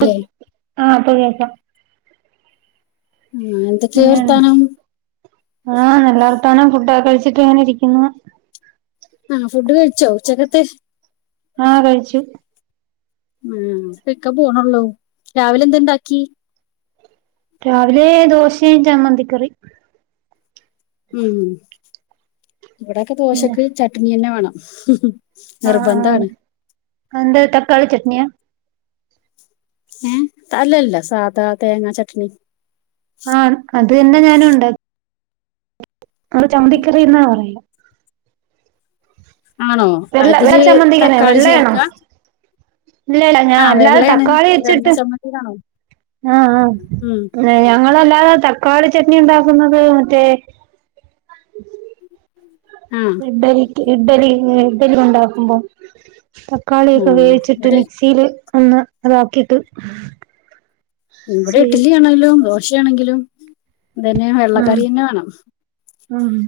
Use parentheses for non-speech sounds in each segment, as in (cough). ല്ലേ ആ പ്പ കേക്കാം ആ എന്തൊക്കെയ വർത്താനം ആ നല്ല വർത്താനാ ഫുഡൊക്ക കഴിച്ചിട്ട് ഇങ്ങനെ ഇരിക്കുന്നു ആഹ് ഫുഡ് കഴിച്ചോ ഉച്ച (unintelligible) ആ കഴിച്ചു ഇക്ക പോണള്ളൂ രാവിലെ എന്തുണ്ടാക്കി രാവിലെ ദോശയും ചമ്മന്തിക്കറി ഉം ഇവിടൊക്കെ ദോശക്ക് ചട്നി തന്നെ വേണം (unintelligible) അ ആ അ നിർബന്ധാണ് അഎന്തെ തക്കാളി ചട്നിയ ഏ അല്ലല്ല സാധാ തേങ്ങ ചട്നി ആ പിന്നെ ഞാനുണ്ട അവര് ചമ്മന്തികറിന്നാ പറയ് ആണോ വെള്ള വെള്ള അതില് ചമ്മന്തിക്കെല്ലെ തക്കാളി വെള്ളയാണോ ചേർക്ക ഇല്ലല്ല ഞാ ആ അല്ലാതെ വെള്ളയാണ് വെള്ള തക്കാളിച്ചിട്ട് ചമ്മന്തിയിലാണോ അ ആ ഉം ന്നെ ഞങ്ങളല്ലാ അല്ലാതെ തക്കാളി ചട്നി ഉണ്ടാക്കുന്നത് മറ്റെ ആ ഇഡ്ഡലിക്ക് ഇഡ്ഡലി യെ ഡ്ഡലി ണ്ടാക്കുമ്പോ ആ തക്കാളിയൊക്കെ വേവിച്ചിട്ട് ഇവിടെ മിക്സിയില് ഒന്ന് അതാക്കിട്ട് ഇവിടെ ശരി ഇട്ടിലിയാണല്ലോ ദോ ശെ ണെങ്കിലും അതെന്നെ ആഹ് വെള്ളക്കറിന്നെ വേണം ആഹ്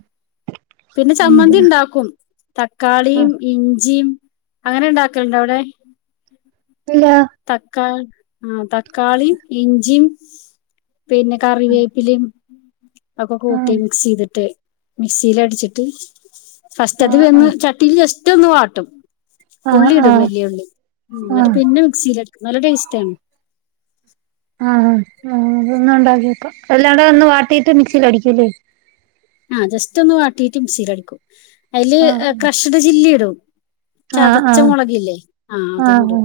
പിന്നെ ഉം ചമ്മന്തി ഇണ്ടാക്കും ആഹ് തക്കാളീം ഇഞ്ചി അങ്ങനെഇണ്ടാക്കൽണ്ടെ അവ്ടെ ഇല്ല തക്കാൾ ആ തക്കാളീം ഇഞ്ചി പിന്നെ കറിവേപ്പിലിം ഒക്കെ കൂട്ടി ആഹ് മിക്സ്യ്തിട്ട് മിക്സിയില് അടിച്ചിട്ട് ഫസ്റ്റ് അത് ആഹ് വെന്ന് ചട്ടീൽ റ്റൊന്ന് വാട്ടും ആഹ് ഉള്ളി ആഹ് ഇടും ആഹ് വലിയുള്ളി എന്നിട്ട് ആഹ് പിന്നെ (unintelligible) നല്ല ടേസ്റ്റ് ആണ് ആ അ തൊന്ന് ഉണ്ടാക്കിക്കോ എല്ലാടൊന്ന് വാ (unintelligible) മിക്സിലടിക്കൂലെ ആ ജസ്റ്റ് ഒന്ന് വാട്ടീട്ട് മിക്സിലടിക്കും അയില് ആഹ് ക്രഷ്ഡ് ചില്ലി ഇടും ആഹ് ചതച്ച ആഹ് മുളകില്ലെ ആ ആഹ് ആഹ് അതുടും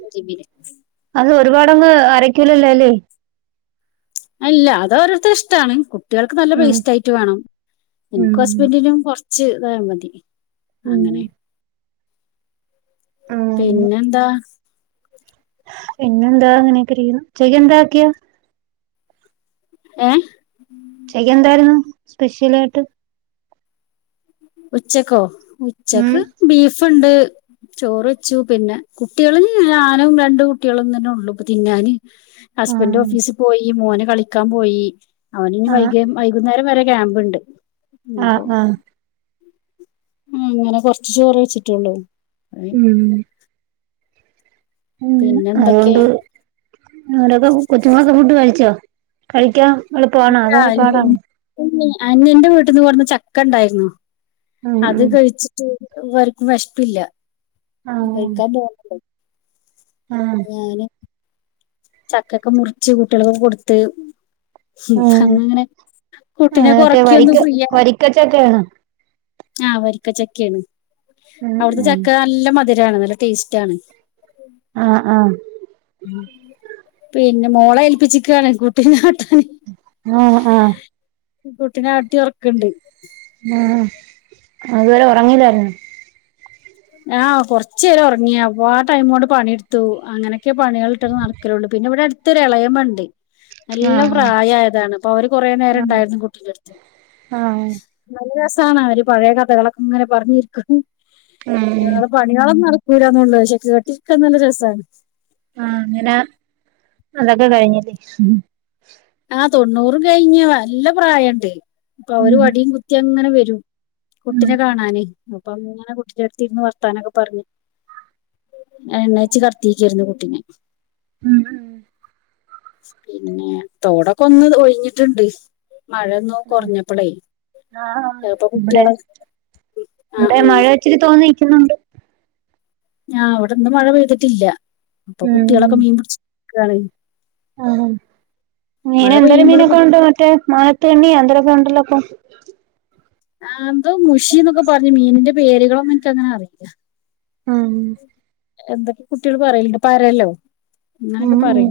(unintelligible) അത് ഒരുപാടങ്ങ് അരക്കൂലല്ലെ അല്ല അത് ഓരോരുടെ ഇഷ്ടാണ് കുട്ടിൾക്ക് നല്ല ഉം പേസ്റ്റ് ആയിട്ട് വേണം. ഉം ഇൻക്കും ഹസ്ബൻഡിനും കൊറ ച്ച് താമതി ഉം അങ്ങനെ ഉം പിന്നെന്താ പിന്നെന്താ ഇങ്ങനെയൊക്കെ ഇരിക്കുന്നു ചെയ്യന്താക്കിയാ ഏ ഉച്ചയ്ക്ക് എന്തായിരുന്നു സ്പെഷ്യൽ ആയിട്ട് ഉച്ചക്കോ ഉം ഉച്ചക്ക് ബീഫ് ഇപ്പുണ്ട് ചോറ് വെച്ചു പിന്നെ കുട്ടികള് ഞാനും രണ്ട് കുട്ടികളും തന്നുളളൂ തിന്നാന് ഹസ്ബൻഡ് ആഹ് ഓഫീസിൽ പോയി മോനു കളിക്കാം പോയി അവന് ഇനി വൈകി വൈകുന്നേരം വരെ ക്യാമ്പുണ്ട് ആ ആ ഉം അങ്ങനെ കൊറച്ച് ചോറേ വെച്ചിട്ടുള്ളൂ ഉം ഉം പിന്നെ എന്തൊക്കെ അതുകൊണ്ട് അവരൊക്കെ കൊച്ചുങ്ങളൊക്കെ ഫുഡ് കഴിച്ചോ? കഴിക്കാം എളുപ്പമാണോ അതോ പാടാണോ? അനിയന്റെ വീട്ടിന്ന് കൊണ്ടുവന്ന ചക്ക ണ്ടാര്ന്നു ഉം അത് ഉം കഴിച്ചിട്ട് ഇവർക്കും വെശ്പ്പില്ല ഈ കഴിക്കാൻ തോന്നണ്ടേ ആമ്മ് ചക്കക്കെ മുറിച്ച് കുട്ടികള്ക്കൊക്കെ കൊടുത്ത് ഹും ഉം അന്നങ്ങനെ ആഹ് കുട്ടിനെ മറ്റേ കൊറക്കിയൊന്നു വരിക്ക ഫ്രീയായി വരിക്കച്ചക്കയാണോ ആ വരിക്ക ചക്കയണ് ഉം അവിട്ത്തെ ഉം ചക്ക നല്ല മതി രാണ് നല്ല ടേസ്റ്റാണ് ആ ആ ഉം പിന്നെ മോളെ ഏൽപ്പിച്ചിക്കാണ് കുട്ടീ നോട്ടം ആ ആ കുട്ടിനെ ആട്ടി ഒറക്ക്ണ്ട് ആ അതുവരെ ഒറങ്ങില്ലാരുന്നോ ആ കൊറച്ച് നേരം ഒറങ്ങിയ അപ്പൊ ആ ടൈമു കൊണ്ട് പണിയെടുത്തു അങ്ങനെക്കെ പണികളിട്ട് നടക്കലുള്ളു പിന്നെ ഇവിടെ അടുത്തൊരു എളയമ്മ ണ്ട് നല്ലോം ആഹ് പ്രായായതാണ് അപ്പൊ അവര് കൊറേ നേരം ആഹ് ണ്ടായിരുന്നു കുട്ടിട് അടുത്ത് ആഹ് നല്ല ര ആണ് അവര് പഴയ കഥകളൊക്കെ ഇങ്ങനെ പറഞ്ഞിരിക്കും ഉം ഞങ്ങള് പണികളൊന്നും നട കൂരാന്ന (unintelligible) ള്ള പക്ഷെ കെട്ടിരിക്കാൻ നല്ല രസമാണ് ആഹ് അങ്ങനെ അതൊക്കെ കഴിഞ്ഞിട്ട് ആ തൊണ്ണൂറ് കഴിഞ്ഞ് നല്ല പ്രായുണ്ട് അപ്പൊ അവര് ഉം വടിയും കുത്തി അങ്ങനെ വരും (inaudible) ഉം കുട്ടിനെ കാണാന് അപ്പം ഇങ്ങനെ കുട്ടിടെ അടുത്തിരുന്നു വർത്താനൊക്കെ പറഞ്ഞ് എണ്ണച്ച കർത്തിക്കായിരുന്നു കുട്ടിനെ ഉം ഉം പിന്നെ തോടൊക്കെ ഒന്ന് ഒഴിഞ്ഞിട്ടുണ്ട് മഴ ഒന്ന് കുറഞ്ഞപ്പോളേ ചിലപ്പോ ഇവിടെ കുട്ടികളെ ആ ആ മഴ ഇച്ചിരി തോന്നി- ണ്ട് (unintelligible) ഞാ അവിടെന്നും മഴ പെയ്തിട്ടില്ല അപ്പൊ ഉം കുട്ട്യേളൊക്കെ മീൻ പിടിച്ച് ഇക്കാണ് ആഹ് മഴ മീന് എന്തൊരു പെയ്യുമ്പോൾ മീനൊക്കെ പിടി ഉണ്ട്‌ മറ്റേ മാനത്ത് കണ്ണിയോ എല്ലാം ഇണ്ടല്ലോ ഇപ്പം ആ എന്തോ മുഷി എന്നൊക്കെ പറഞ്ഞു മീനിന്റെ പേരുകളൊന്നും എനിക്കങ്ങനെ അറിയില്ല ആഹ് എന്തൊക്കെ കുട്ട്യേൾ പറയിണ്ട് പറ്യല്ലോ ഉം ഇങ്ങനൊക്കെ ഉം പറിം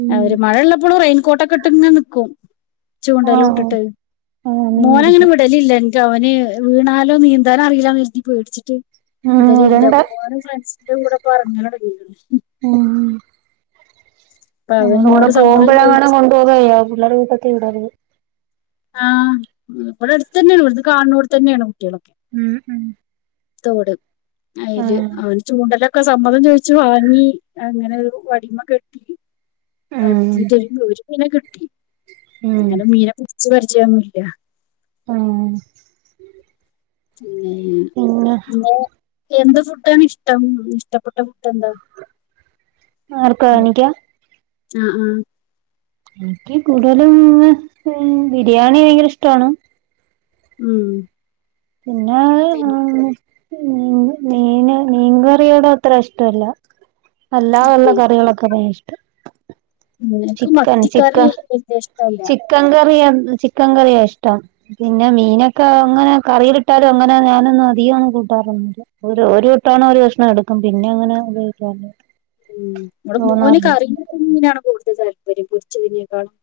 ഉം ആര് മഴെള്ളപ്പോളും റൈ കോട്ടക്കെട്ടിന്നെ നിക്കും ആഹ് ചൂണ്ടലൂട്ട്ട്ട് ആഹ് മീൻ മോനങ്ങനെ പിടിക്കാൻ വില് ല്ല അവന് വീണാലും നീന്താനറീല്ലാന്ന് എര്തി പേട്ച്ചിട്ട് ഉം വിടല് ഇല്ല ഇവിടെണ്ട് പോവാനും ന്റെ കൂടെ പറഞ്ഞ (unintelligible) ഉം അപ്പൊ അവൻ അമ്മള കൂടെ ഇന്നോട് സമ്മതം പോകുമ്പഴാങ്ങണെ ചോദിച്ചു കൊണ്ടൊ പോവായല് ഉള്ളവരെ പറ്റി ഉടയവര് ആഹ് ഇവിടെ എട്ത്തെന്നെ ഒര് വിടുണ്ട് ഇത് കാണ് ണോട്തന്നെയാണ് ഉം ഉം തോട് അയില് ആഹ് അവന് ച്ചൂണ്ടലൊ ഒക്കെ സമ്മതം ചോദിച്ചു വാങ്ങി അങ്ങനെ ഒരു വടിമ കെട്ടി. ഉം (unintelligible) പിനെ കിട്ടി ഉം അ മീരാ പ (unintelligible) വിർജയമില്ല (unintelligible) ആഹ് ന്നെ പിന്നെ ഇന്നേ എന്ത് ഫുഡാണ് ഇഷ്ടം ഇഷ്ടപ്പെ- ട്ട ഫുഡ്‌ എന്താ ആർക്കാ എനിക്കാ ആഹ് ആഹ് എനിക്ക് കൂടുതലും ബിരിയാണി ഭയങ്കര ഇഷ്ടമാണ് ഉം പിന്നെ ആ പിന്നെ ഉം മീൻ മീൻകറിയോട അത്ര ഇഷ്ടല്ല അല്ലാതേയുള്ള ഇല്ലേ കറികളൊക്കെ ഭയ ഇ- നിനക്ക് മത്തിക്കറി ചിക്കൻ വല്യഷ്ടല്ല ചിക്കൻ കറിയ ചിക്കൻ കറിയാ ഇഷ്ടം പിന്നെ മീനൊക്കെ അങ്ങനെ കറി വെ ട്ടാലും അങ്ങനെ ഞാനൊന്നും അധികം കൂട്ടാറൊന്നില്ല ഒരു ഒരു വട്ടാണേ ഒരു കഷ്ണം എടുക്കും പിന്നെ അങ്ങനെ ഉപയോഗിക്കാറില്ല ഉം ബടെ മോന് തോന്നാറില്ല കറീലിട്ട മീനാണ് കൂടുതൽ പ്പരി പൊരിച്ചതിനെക്കാളും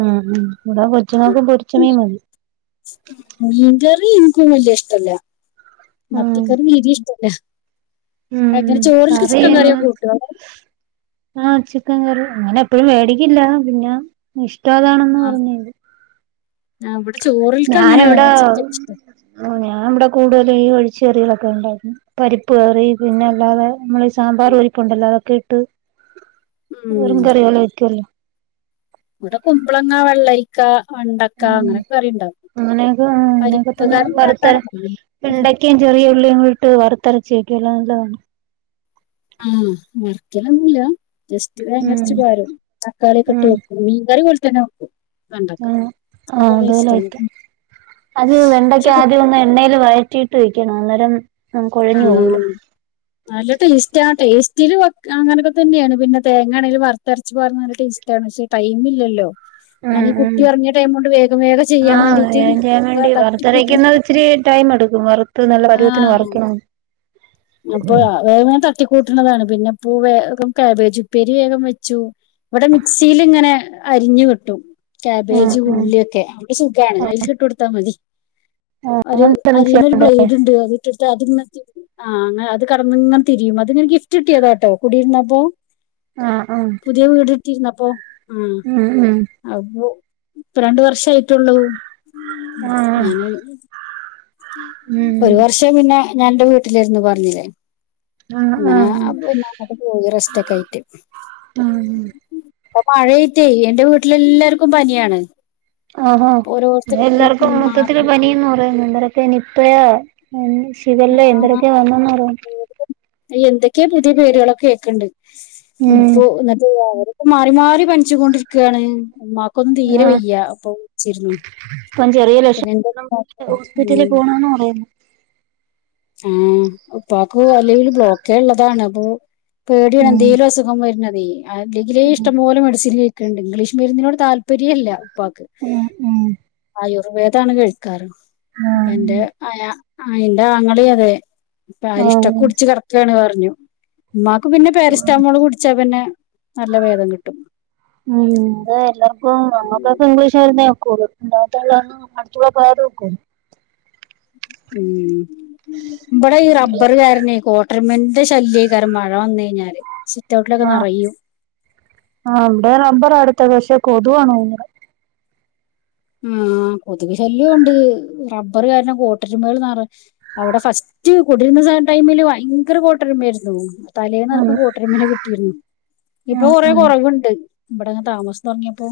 ഉം ഉം ഇവിടാ കൊച്ചുറങ്ങക്ക് പൊരിച്ച മീൻ മതി മീൻകറി എനിക്കും വല്ല ഇഷ്ടല്ല ഉം മത്തിക്കറി വീട്ടിൽ ഇഷ്ടല്ല ഉം അങ്ങനെ ചോറിൽക്ക് കറി ചിക്കൻ അങ്ങ് കറിയൊ കൂട്ടും ആ ചിക്കൻ കറി അങ്ങനെ പ്പഴും മേടിക്കില്ല പിന്ന ഇഷ് ടതാണെന്ന് പറഞ്ഞേര് ആ ഇവിടെ ചോറിൽക്കങ്ങനെ ചി (unintelligible) ഞാൻ ഇവിടെ കൂടുതലും ഈ ഒഴിച്ച് കറികളൊക്കെ ഉണ്ടാക്കുന്നെ പരിപ്പ് കറി പിന്നെ അല്ലാതെ നമ്മള് ഈ സാമ്പാർ പരിപ്പുണ്ടല്ലോ അതൊക്കെ ഇട്ട് (unintelligible) ങ്കറികൾ വെക്കുവല്ലോ ഇവിടെ കുമ്പളങ്ങാ വെള്ളരിക്കാ ഉം അങ്ങനെയൊക്കെ അങ്ങനെയൊക്കെ പരിപ്പ് തന്നെ കറി വറുത്തര ഇണ്ടാക്കാനറിയും വെണ്ടക്കെയും ചെറിയ ഉ ള്ളിയും കൂടി ഇട്ട് വറുത്തരച്ചി വെക്കുല്ലോ അത് നല്ല കറി ആ വർക്കലൊന്നുംല്ല ജസ്റ്റ് ഉം തേങ്ങരച്ച് പാരും തക്കാളിയൊക്കെ ഇട്ട് വെക്കും മീൻകറിപോല ത്തന വെക്കും വെണ്ടക്ക ആ ആ ഇഷ്ടാണ് അതോലൊയിക്ക അത് വെണ്ടക്ക പക്ഷെ ആദ്യം ഒന്ന് എണ്ണേല് വഴ റ്റീട്ട് വെക്കണം അന്നേരം കൊഴഞ്ഞു പോകൂല ആഹ് നല്ല ടേസ്റ്റ് ആ ടേ സ്റ്റിൽ വെക്കാ അങ്ങനൊക്കെ തന്ന്യാണ് പിന്നെ തേങ്ങാണെങ്കിൽ വറുത്തരച്ച് പാർന്നാ നല്ല ടേസ്റ്റാണ് പക്ഷേ ടൈം ഇല്ലല്ലോ ഉം ഞാനീ ഉം കുട്ടി ഒറങ്ങിയ ടൈം കൊണ്ട് വേഗം വേഗം ആ ചെയ്യാൻ അത് വേണ്ടീട്ട് ചെയ്യാൻ ഇതാ വേണ്ടി തട്ടിക്കൂട്ടി വറുത്തരക്കുന്നത് ഇച്ചിരി ടൈം എടുക്കും സുമാർ ത്ത് നല്ല പരുവത്തിന് ആഹ് വറുക്കണം അപ്പൊ വേം വേം ത ട്ടികൂട്ടണതാണ് പിന്നെ പൂ വേഗം കാബേജ് ഉപ്പേരി വേഗം വെച്ചു ഇവിടെ മിക്സീൽ ഇങ്ങനെ അരിഞ്ഞു കിട്ടും ഉം കാബേജ് ഉം ഉള്ളിയൊക്കെ അപ്പോ സുഖമാണ് അതിലേക്ക് ഇട്ടു കൊടുത്താൽ മതി ആഹ് ഒരു അങ്ങനത്തെ മിക്സി അരിയണ ഒരു ബ്ലേഡ് ഉണ്ട് അത് ഇട്ട് കൊടുത്ത അതി ആഹ് അന അ കെടന്നിങ്ങനെ തിരിയും അത്ങ്ങനെ ഗഫ്റ്റ് കിട്ടിയതാട്ടോ കടിയിരുന്നപ്പോ ആഹ് ആഹ് കിരുന്നപ്പോ ആഹ് ഉം ഉം അതു ഇപ്പ രണ്ട് വർഷമായി ട്ടുള്ളൂ ആഹ് ആഹ് ഞാന് ഉം ഒരു വർഷം പിന്നെ ഞാൻ എന്റെ വീട്ടിലാരുന്നു പറഞ്ഞില്ലേ ആഹ് അങ്ങനെ ആഹ് പിന്നെ അങ്ങക്കെ പോയി റെസ്റ്റ് ഒക്കെ ആയിട്ട് ആഹ് അപ്പൊ മഴയായിട്ടെ എന്റെ വീട്ടിലെല്ലാർക്കും പനിയാണ് ആഹ് ഓരോരുത്തർക്കും ഉം എല്ലാർക്കും മാറി മൊത്തത്തില് മാറി പനിയെന്ന് പറയുന്നു എന്ത നി നിപ്പ ഷിഖല്ലേ എന്ത രൊക്കെ വന്നെന്ന് പറയുന്ന് എന്തൊക്കെ പുതിയ പേരുകളൊക്കെ ഒക്കെ ഉണ്ട് ഉം ഇപ്പോ എന്നിട്ട് അവ- ഇപ്പ മാറി മാറി പനിച്ചു കൊണ്ടിരിക്കുകയാണ് ഉമ്മാക്കൊന്നും തീരെ ആഹ് വെയ്യ അപ്പൊ ച്ചിര്ന്നു ഇപ്പം ചെറിയ ലക്ഷ (unintelligible) ഉം ഹോസ്പിറ്റലി പോണോന്ന് പറയ്ന്ന് ആഹ് ഉപ്പാക്കു അല്ലേല് ബ്ലോക്കേ ള്ളതാണ് അപ്പൊ പേട്യാണ് ഉം ന്തേലും അുസുഖം വര്ണത് വയെ അല്ലെങ്കിലേ ഉം ഇഷ്ടം പോല മെഡസില് ക്കെണ്ട് ഇംഗ്ലീഷ് മെര്ന്നിനോട് താൽപര്യേല്ലാ പ്പാക്ക് ഉം ഉം ആയോ വേദാണ് കഴിച് ക്കാറ് പ്പ എന്റെ ആഹ് ആയാ ആ എന്താ ങ്ങളീ അതെ പ്പാ ആരിഷ്ടൊക്കുട്ച്ച് കെടക്കാണ് വേറ് ന്യു മ്മ നല്ല ഭേദം കിട്ടും ഉം ന്താ എല്ലാർക്കും നമ്മക്കൊക്കെ ഇംഗ്ലീഷ് ആയ്ര്ന്നേ (unintelligible) അട്ത്തൂട പോയാലൊക്കും ഉം ഇവിടെ ഈ റബ്ബറ് കാരണവേ കോ- ട്രിമന്റെ ശല്ല്യെയ്ക്കാര മഴ വന്ന് കയ്ഞ്ഞാല് ആഹ് ആ അവ്ടെ (unintelligible) അട് പക്ഷേ കൊതുവാണ് തോന്നത് ആഹ് കൊതുക് ശല്ല്യൊ കൊണ്ട് റബ്ബർ കാര്ണം കോട്ടരുമകൾ ന്നറ് അവ്ടെ ഫസ്റ്റ് കൊട്രുന്ന ടൈമില് വയങ്കര കോട്ടരുമെയ്ര്ന്നു (inaudible) ഉം തലേന്നെർക്കം കോട്ടരുമനെ കിട്ടിര്ന്നു ഇപ്പൊ ഉം കൊറേ ഉം കൊറവുണ്ട് ഇവിടയ്ങ് താമസം തൊട്ങ്ങിയപ്പോ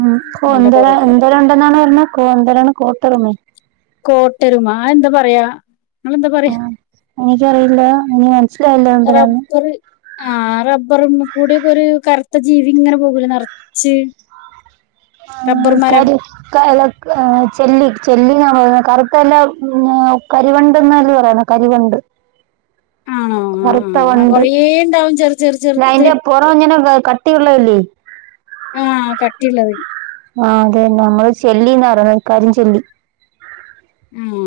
അ കൊന്ത (unintelligible) (unintelligible) ഉണ്ടെന്നാണ് പർഞ്ഞ കൊ ന്തരാണ് കോട്ടെര്മേ കോട്ടരുമാ ആ എന്താ പറയാ നിങ്ങളെന്താ പറയാ ആഹ് എനിക്കറിയില്ല എനി മനസ്സിലായില്ല എന്തരാന്ന് കൂടെക്കെ ഒര് കർത്ത ജീവി ങ്ങനെ പോകൂലെ നർച്ച് ആ കര് (unintelligible) ആഹ് ചെല്ലി ചെല്ലി ന്നാണൊ പറ കറുത്തല്ല കരിവണ്ട് എന്നല്ലേ പറയണ കരിവണ്ട് ആണോ ആഹ് കറുത്ത ആഹ് വണ്ട് കൊറേ ഉണ്ടാവും ചെറു ചെറു ല്ല ചെറുത് അയ്ന്റെ പൊറ ങ്ങനെ വ് കട്ടിയുള്ളല്ലേ കട്ടിള്ളത് ആഹ് അതെ തന്നെ നമ്മള് ചെല്ലിന്ന റിണ് കരിചെല്ലി ആ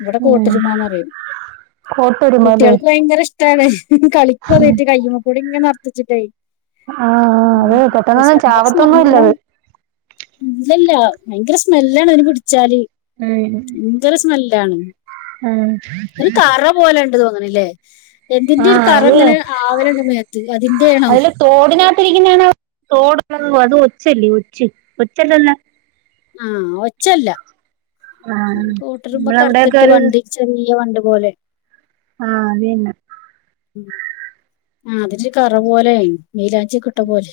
ഇവിടെ ഉം കൂട്ടരുമ്മാന്ന് പറയും. കോട്ടൊരുമല്ലേ കുട്ടികൾക്ക് ഭയങ്കര ഇഷ്ടാണ് ഹ്ഹ് കളിക്കും അതീട്ട് കയ്യുമ്മേ കൂടെ ഇങ്ങ് ന വെച്ചിട്ടേയ് ആാ അത് പെട്ടെന്നൊന്നും ചാവത്തൊന്നും ഇല്ലത്. ഇല്ലല്ല ഭയങ്കര സ്മെല്ലാണ് അയിനെ പിടിച്ചാല്. ഉം ങ്കര സ്മെല്ലാണ് ഉം ഒരു കറ പോലെ തോന്നണിലേ ആ എന്തിന്റെരു കറ അത് ങ്ങനെ ആവല്ണ്ട് മേത്ത് അതിന്റെയാണോ അതില് (unintelligible) തോടുള്ളത് അത് ഒച്ചല്ലേ ഒച്ച് ഒച്ചല്ലല്ലോ ആ ഒച്ചല്ല ആ കൂട്ടർമ്പ് നമ്മളവിടെയൊക്കെ കർത്തിട്ട് വണ്ടി ചെറിയ വണ്ട് പോലെ ആ അതെന്നാ ഉം ആത്ച്ച് കറ പോലൊയേന് മൈലാഞ്ചി ഒക്കെട്ട പോലെ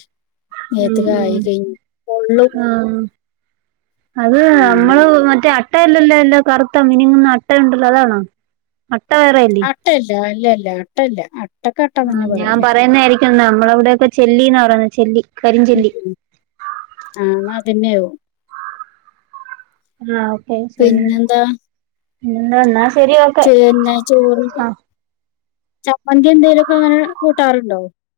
ഉം നേത്ത് ഉം കായ് കയ് പൊള്ളും ആഹ് അത് അങ്ങനെ നമ്മള് മറ്റേ അ അട്ടല്ലല്ലല്ലോ കറുത്ത മിനുങ്ങുന്ന അട്ട ഉണ്ടല്ലോ അതാണോ. വേറെയല്ലേ അട്ടയല്ല അല്ലല്ല ല്ല അട്ടയല്ല അ ആ ഞാൻ പറയുന്നായിരിക്കും നമ്മളവിടൊക്കെ ചെല്ലിന്നാ പറയുന്നേ ചെല്ലി കരിഞ്ചെല്ലി ഉം ആ എന്നാ അതന്നെയാവും ആഹ് ശേം ശേം എന്താന്നാ ചോറെന്ന ചോറ് ചമ്മന്തി എന്തേലുമൊക്കെങ്ങനെ കൂട്ടാറുണ്ടോ.